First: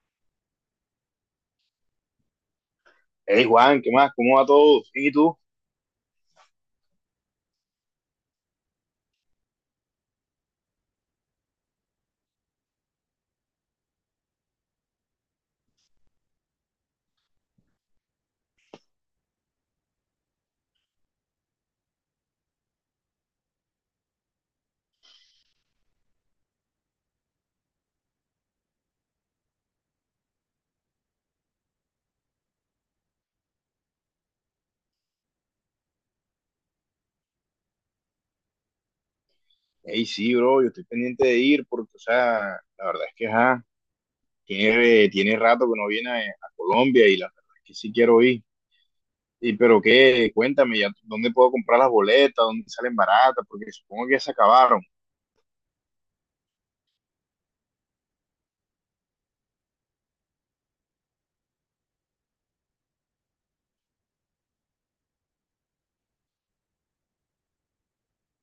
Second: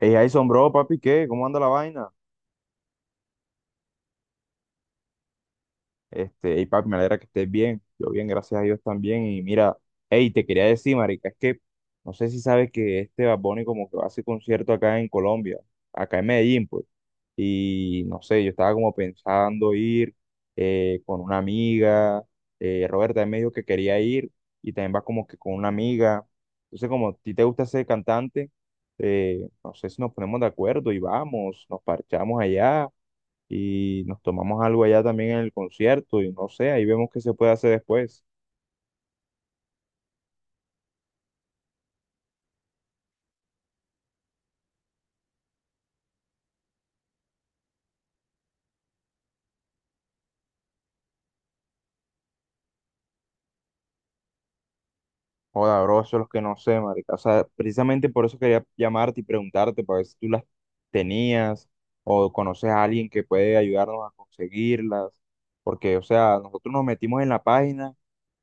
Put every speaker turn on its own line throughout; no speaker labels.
Hey, Jason, bro, papi, ¿qué? ¿Cómo anda la vaina?
Hey Juan, ¿qué más? ¿Cómo va todo? Bien, ¿y tú?
Hey, papi, me alegra que estés bien. Yo bien, gracias a Dios también. Y mira, hey, te quería decir, marica, es que no sé si sabes que este Bad Bunny como que va a hacer concierto acá en Colombia, acá en Medellín, pues. Y no sé, yo estaba como pensando ir con una amiga. Roberta también me dijo que quería ir y también va como que con una amiga. Entonces, como a ti te gusta ser cantante, no sé si nos ponemos de acuerdo y vamos, nos parchamos allá y nos tomamos algo allá también en el concierto y no sé, ahí vemos qué se puede hacer después.
Hey, sí, bro, yo estoy pendiente de ir porque, o sea, la verdad es que, ajá, tiene rato que no viene a Colombia y la verdad es que sí quiero ir. Y, pero qué, cuéntame, ya, ¿dónde puedo comprar las boletas? ¿Dónde salen baratas? Porque supongo que ya se acabaron.
Joda, bro, eso es lo que no sé, marica. O sea, precisamente por eso quería llamarte y preguntarte para ver si tú las tenías o conoces a alguien que puede ayudarnos a conseguirlas. Porque, o sea, nosotros nos metimos en la página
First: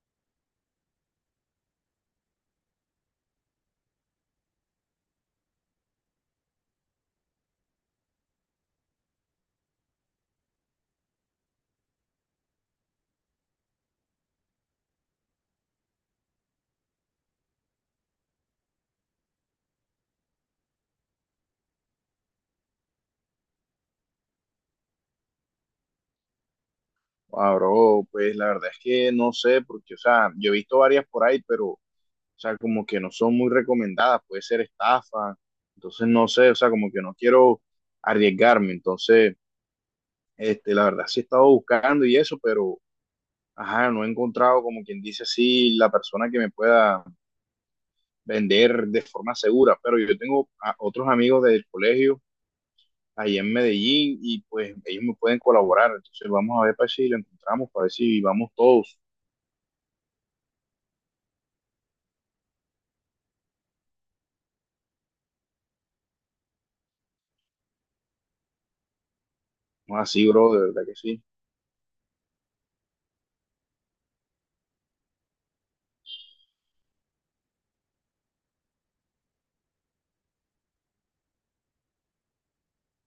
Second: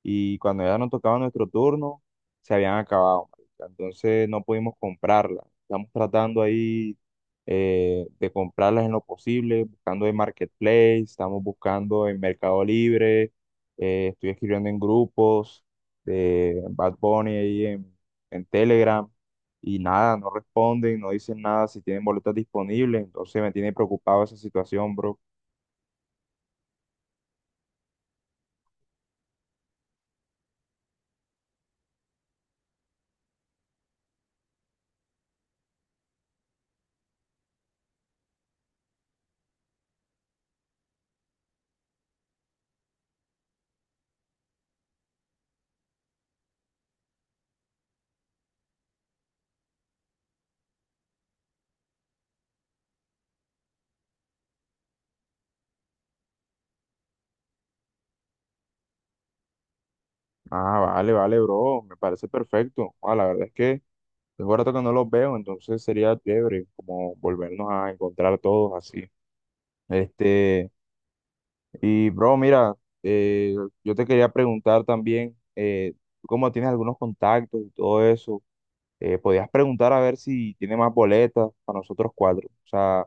y cuando ya nos tocaba nuestro turno, se habían acabado, marica. Entonces no pudimos comprarlas. Estamos tratando ahí de comprarlas en lo posible, buscando en Marketplace, estamos buscando en Mercado Libre, estoy escribiendo en grupos de Bad Bunny ahí en Telegram y nada, no responden, no dicen nada si tienen boletas disponibles, entonces me tiene preocupado esa situación, bro.
Ah, bro, pues la verdad es que no sé, porque, o sea, yo he visto varias por ahí, pero, o sea, como que no son muy recomendadas, puede ser estafa. Entonces, no sé, o sea, como que no quiero arriesgarme. Entonces... la verdad sí he estado buscando y eso, pero ajá, no he encontrado, como quien dice así, la persona que me pueda vender de forma segura. Pero yo tengo a otros amigos del colegio ahí en Medellín y pues ellos me pueden colaborar. Entonces vamos a ver para si lo encontramos, para ver si vamos todos.
Ah, vale, vale, bro, me parece perfecto. Ah, la verdad es que tengo rato que no los veo, entonces sería chévere como volvernos a encontrar todos así.
No así, bro, de
Este,
verdad que sí.
y bro, mira, eh, yo te quería preguntar también, tú como tienes algunos contactos y todo eso, podías preguntar a ver si tiene más boletas para nosotros cuatro. O sea,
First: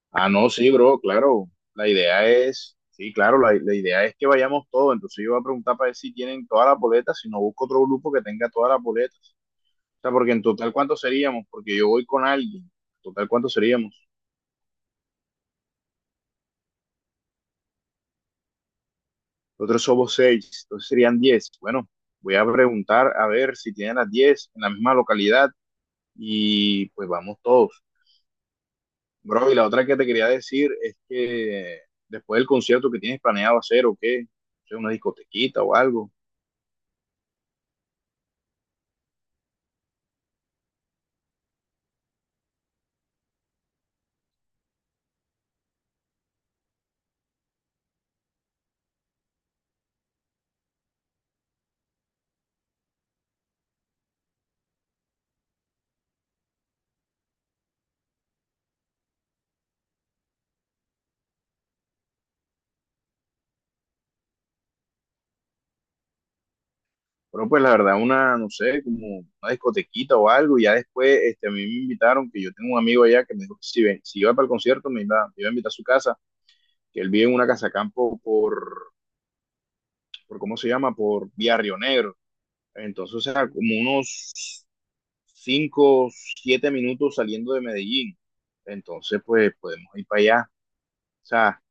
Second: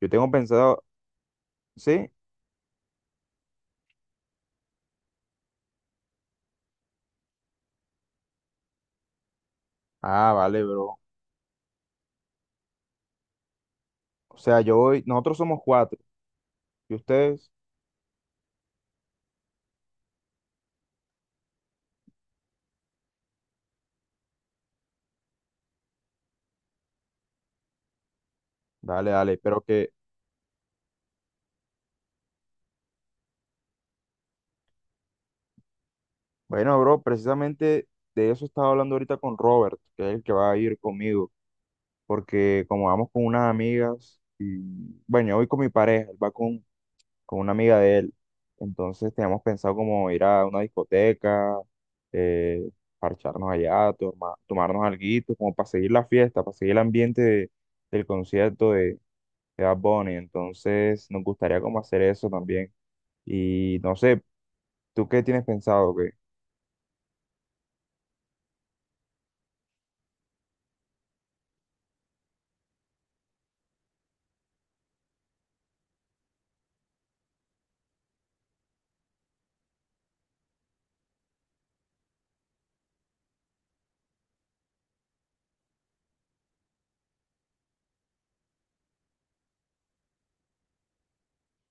yo
Ah,
tengo
no, sí,
pensado,
bro, claro. La
¿sí?
idea es, sí, claro, la idea es que vayamos todos. Entonces yo voy a preguntar para ver si tienen todas las boletas, si no busco otro grupo que tenga todas las boletas. O sea,
Ah,
porque en
vale,
total,
bro.
¿cuántos seríamos? Porque yo voy con alguien. En total, ¿cuántos seríamos?
O sea, yo voy, nosotros somos cuatro. ¿Y ustedes?
Nosotros somos 6, entonces serían 10. Bueno, voy a preguntar a ver si tienen las 10 en la misma localidad y pues vamos todos.
Dale, dale.
Bro, y
Pero
la otra
que,
que te quería decir es que después del concierto que tienes planeado hacer o qué, o sea, una discotequita o algo.
bueno, bro, precisamente de eso estaba hablando ahorita con Robert, que es el que va a ir conmigo. Porque como vamos con unas amigas, y bueno, yo voy con mi pareja, él va con una amiga de él. Entonces teníamos pensado como ir a una discoteca, eh, parcharnos allá, tomarnos alguito, como para seguir la fiesta, para seguir el ambiente del concierto de Bad Bunny. Entonces, nos gustaría como hacer eso también. Y no sé, ¿tú qué tienes pensado? ¿Qué?
Pero pues la verdad, una, no sé, como una discotequita o algo. Y ya después, a mí me invitaron, que yo tengo un amigo allá que me dijo que si, ven, si iba para el concierto, me iba a invitar a su casa. Que él vive en una casa campo por ¿cómo se llama? Por Vía Río Negro. Entonces, o sea, como unos 5 a 7 minutos saliendo de Medellín. Entonces, pues podemos ir para allá. O sea,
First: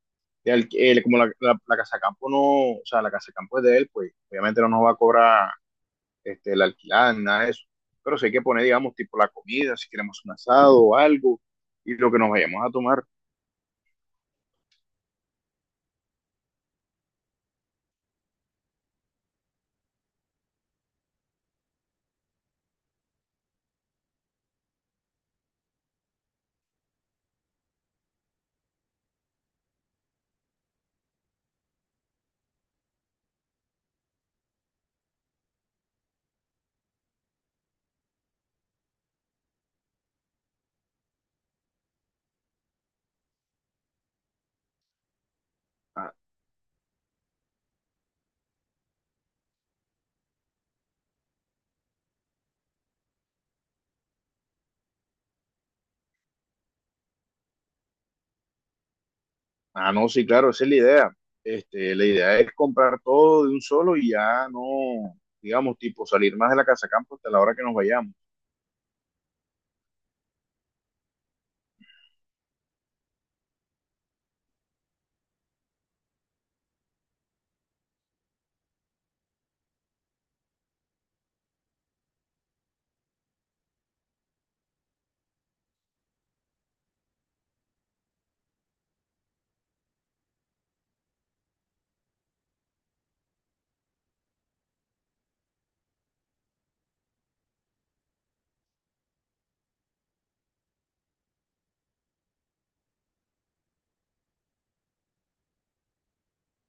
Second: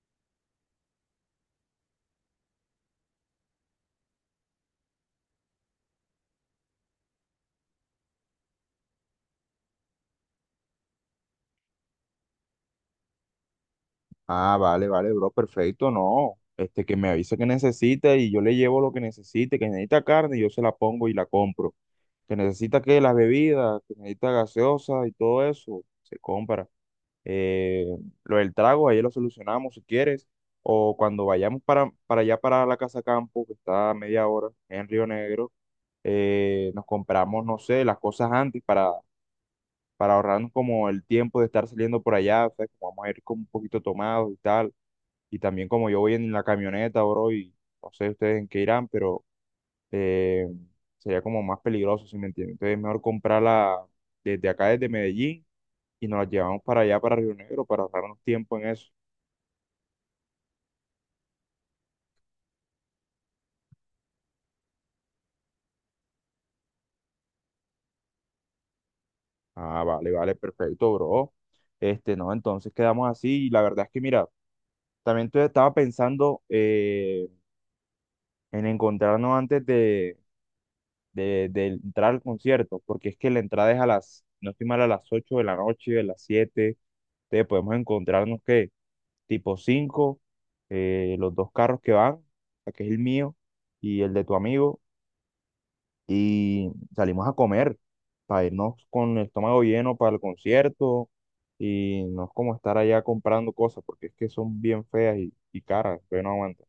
como la casa campo no, o sea, la casa campo es de él, pues obviamente no nos va a cobrar la alquilada ni nada de eso. Pero sí hay que poner, digamos, tipo la comida, si queremos un asado o algo, y lo que nos vayamos a tomar.
Ah, vale, vale, bro, perfecto, no. Este, que me avisa que necesita y yo le llevo lo que necesite, que necesita carne, yo se la pongo y la compro. Que necesita que las bebidas, que necesita gaseosa y todo eso, se compra. Eh, lo del trago, ahí lo solucionamos si quieres. O cuando vayamos para allá, para la Casa Campo, que está a media hora en Río Negro, nos compramos, no sé, las cosas antes para ahorrarnos como el tiempo de estar saliendo por allá, o sea, que vamos a ir como un poquito tomados y tal, y también como yo voy en la camioneta, bro, y no sé ustedes en qué irán, pero eh, sería como más peligroso, si me entienden, entonces es mejor comprarla desde acá, desde Medellín, y nos la llevamos para allá, para Río Negro, para ahorrarnos tiempo en eso.
Ah, no, sí, claro, esa es la idea. La idea es comprar todo de un solo y ya no, digamos, tipo, salir más de la casa campo hasta la hora que nos vayamos.
Ah, vale, vale, perfecto, bro. Este, no, entonces quedamos así, y la verdad es que, mira, también estaba pensando en encontrarnos antes de entrar al concierto, porque es que la entrada es a las, no estoy mal, a las 8 de la noche, a las 7, entonces podemos encontrarnos que tipo 5, los dos carros que van, o sea, que es el mío y el de tu amigo, y salimos a comer para irnos con el estómago lleno para el concierto. Y no es como estar allá comprando cosas, porque es que son bien feas y caras, pero no aguanto.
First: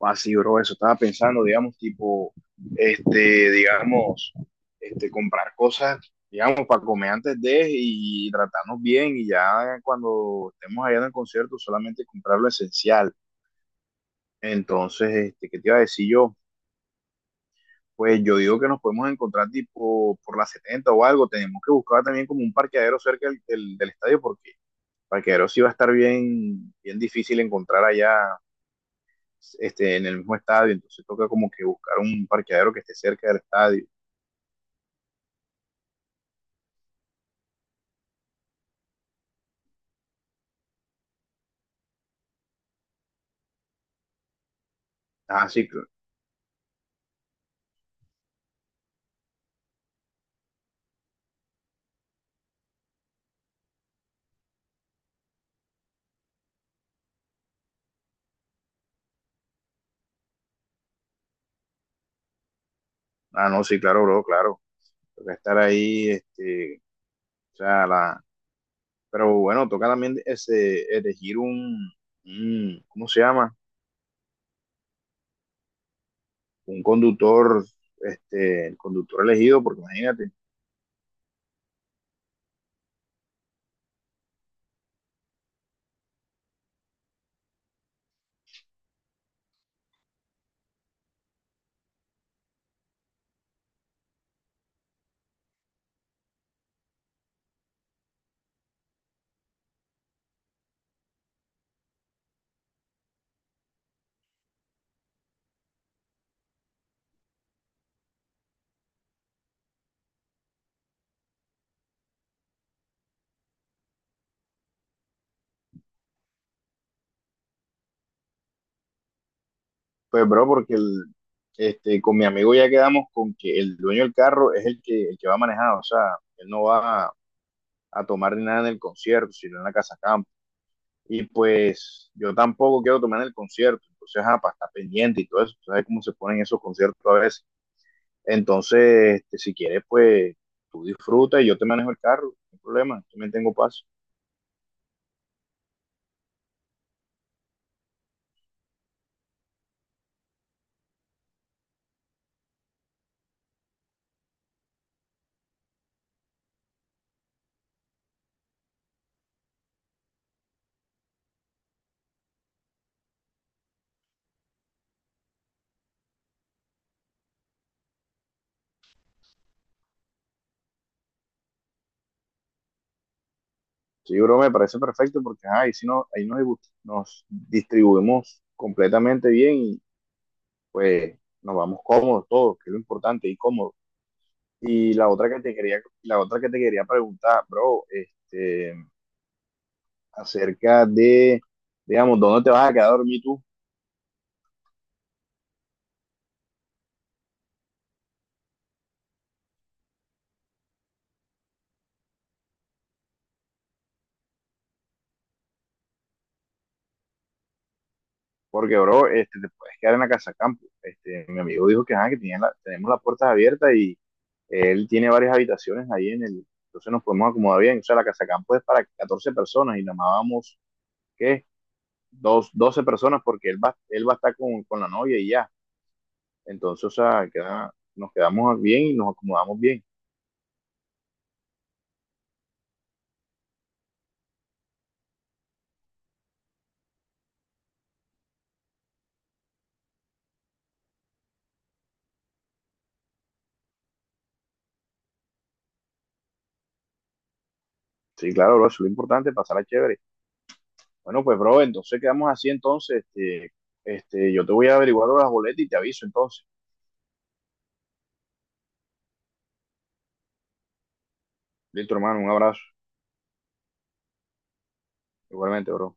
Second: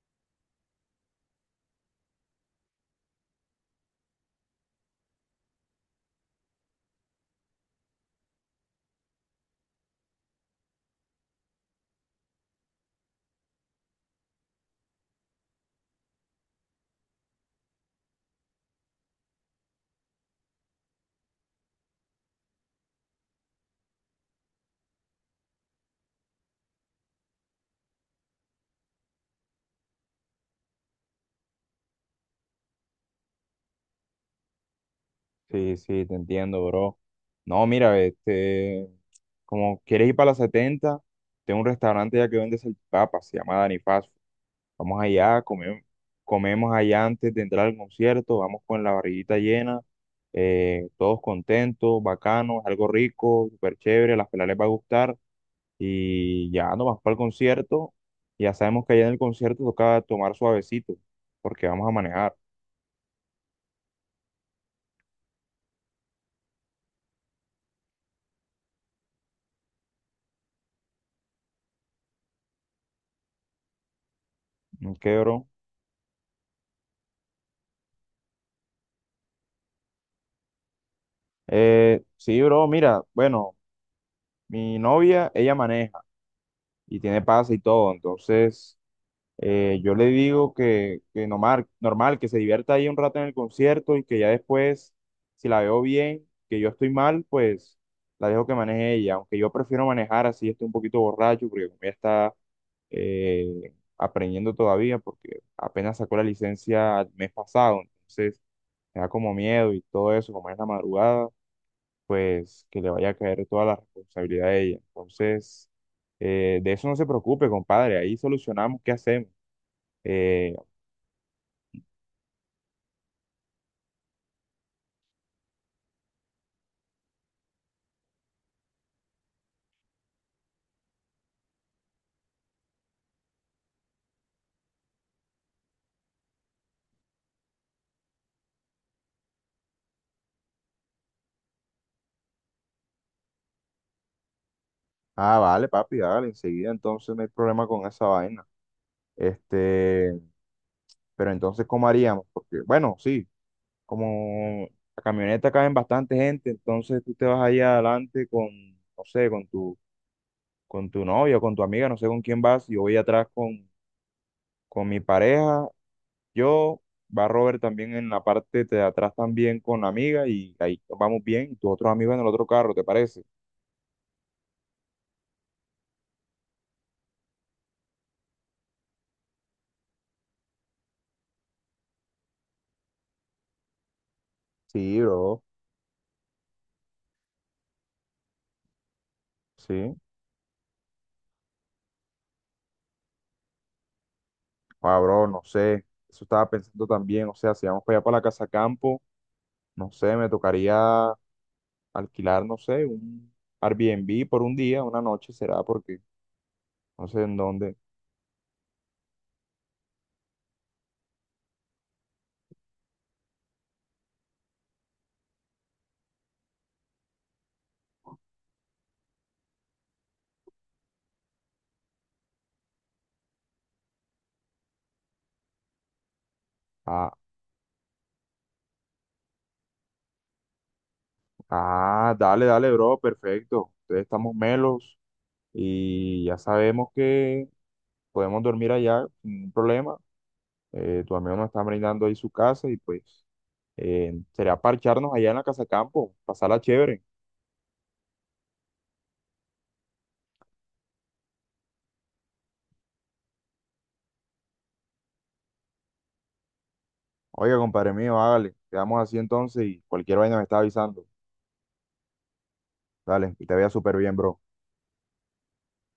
Así, bro, eso estaba pensando, digamos, tipo, este, digamos, comprar cosas, digamos, para comer antes de y tratarnos bien y ya cuando estemos allá en el concierto solamente comprar lo esencial. Entonces, ¿qué te iba a decir yo? Pues yo digo que nos podemos encontrar tipo por la 70 o algo. Tenemos que buscar también como un parqueadero cerca del estadio porque parqueadero sí va a estar bien, bien difícil encontrar allá en el mismo estadio. Entonces toca como que buscar un parqueadero que esté cerca del estadio.
Sí, sí, te entiendo, bro. No, mira, este, como quieres ir para la setenta, tengo un restaurante ya que vende salchipapas, se llama Dani Fast Food. Vamos allá,
Ah, sí,
comemos,
cl-
comemos allá antes de entrar al concierto, vamos con la barriguita llena, todos contentos, bacanos, algo rico, súper chévere, a las pelas les va a gustar y ya nos vamos para el concierto. Ya sabemos que allá en el concierto toca tomar suavecito, porque vamos a manejar.
ah, no, sí, claro, bro, claro. Toca estar ahí, o sea, pero bueno, toca también ese, elegir ¿cómo se llama?
¿Qué, bro?
Un conductor, el conductor elegido, porque imagínate.
Sí, bro, mira, bueno. Mi novia, ella maneja y tiene pase y todo, entonces yo le digo que normal, normal, que se divierta ahí un rato en el concierto y que ya después, si la veo bien, que yo estoy mal, pues la dejo que maneje ella, aunque yo prefiero manejar así, estoy un poquito borracho, porque como ella está aprendiendo todavía, porque apenas sacó la licencia el mes pasado, entonces me da como miedo y todo eso, como es la madrugada, pues que le vaya a caer toda la responsabilidad a ella. Entonces, de eso no se preocupe, compadre, ahí solucionamos qué hacemos.
Pues, bro,
Eh,
porque con mi amigo ya quedamos con que el dueño del carro es el que va a manejar, o sea, él no va a tomar ni nada en el concierto, sino en la casa campo. Y pues yo tampoco quiero tomar en el concierto, entonces, ajá, para estar pendiente y todo eso, tú sabes cómo se ponen esos conciertos a veces. Entonces, si quieres, pues tú disfruta y yo te manejo el carro, no hay problema, yo me tengo paso.
ah, vale, papi, dale, enseguida entonces no hay problema con esa vaina. Este, pero entonces, ¿cómo haríamos? Porque, bueno, sí, como la camioneta caben bastante gente, entonces tú te vas allá adelante con, no sé, con tu novia, con tu amiga, no sé con quién vas, y yo voy atrás con mi pareja. Yo, va Robert también en la parte de atrás también con la amiga y ahí vamos bien. Y tus otros amigos en el otro carro, ¿te parece?
Sí, bro, me parece perfecto porque ajá, ahí, sí no, nos distribuimos completamente bien, pues nos vamos cómodos todos, que es lo importante, y cómodos. Y
Sí, bro.
la otra que te quería preguntar, bro,
Sí.
acerca de, digamos, ¿dónde te vas a quedar a dormir tú?
Ah, bro, no sé. Eso estaba pensando también. O sea, si vamos para allá para la casa campo, no sé, me tocaría alquilar, no sé, un Airbnb por un día, una noche será, porque no sé en dónde.
Porque, bro, te puedes quedar en la casa campo. Mi amigo dijo que, ah, que tenemos las puertas abiertas y él tiene varias habitaciones ahí en el, entonces nos podemos acomodar bien. O sea, la casa campo es para 14 personas y nada más vamos, ¿qué? Dos, 12 personas porque él va a estar con la novia y ya. Entonces, o
Ah,
sea, nos quedamos bien y nos acomodamos bien.
ah, dale, dale, bro, perfecto. Ustedes estamos melos y ya sabemos que podemos dormir allá sin ningún problema. Tu amigo nos está brindando ahí su casa y pues sería parcharnos allá en la casa campo, pasarla chévere.
Sí, claro, bro, eso es lo importante, pasarla chévere. Bueno, pues, bro, entonces quedamos así, entonces, yo te voy a averiguar las boletas y te aviso, entonces.
Oiga, compadre mío, hágale. Quedamos así entonces y cualquier vaina me está avisando.
Listo, hermano, un abrazo.
Dale, que te vea súper bien, bro.
Igualmente, bro.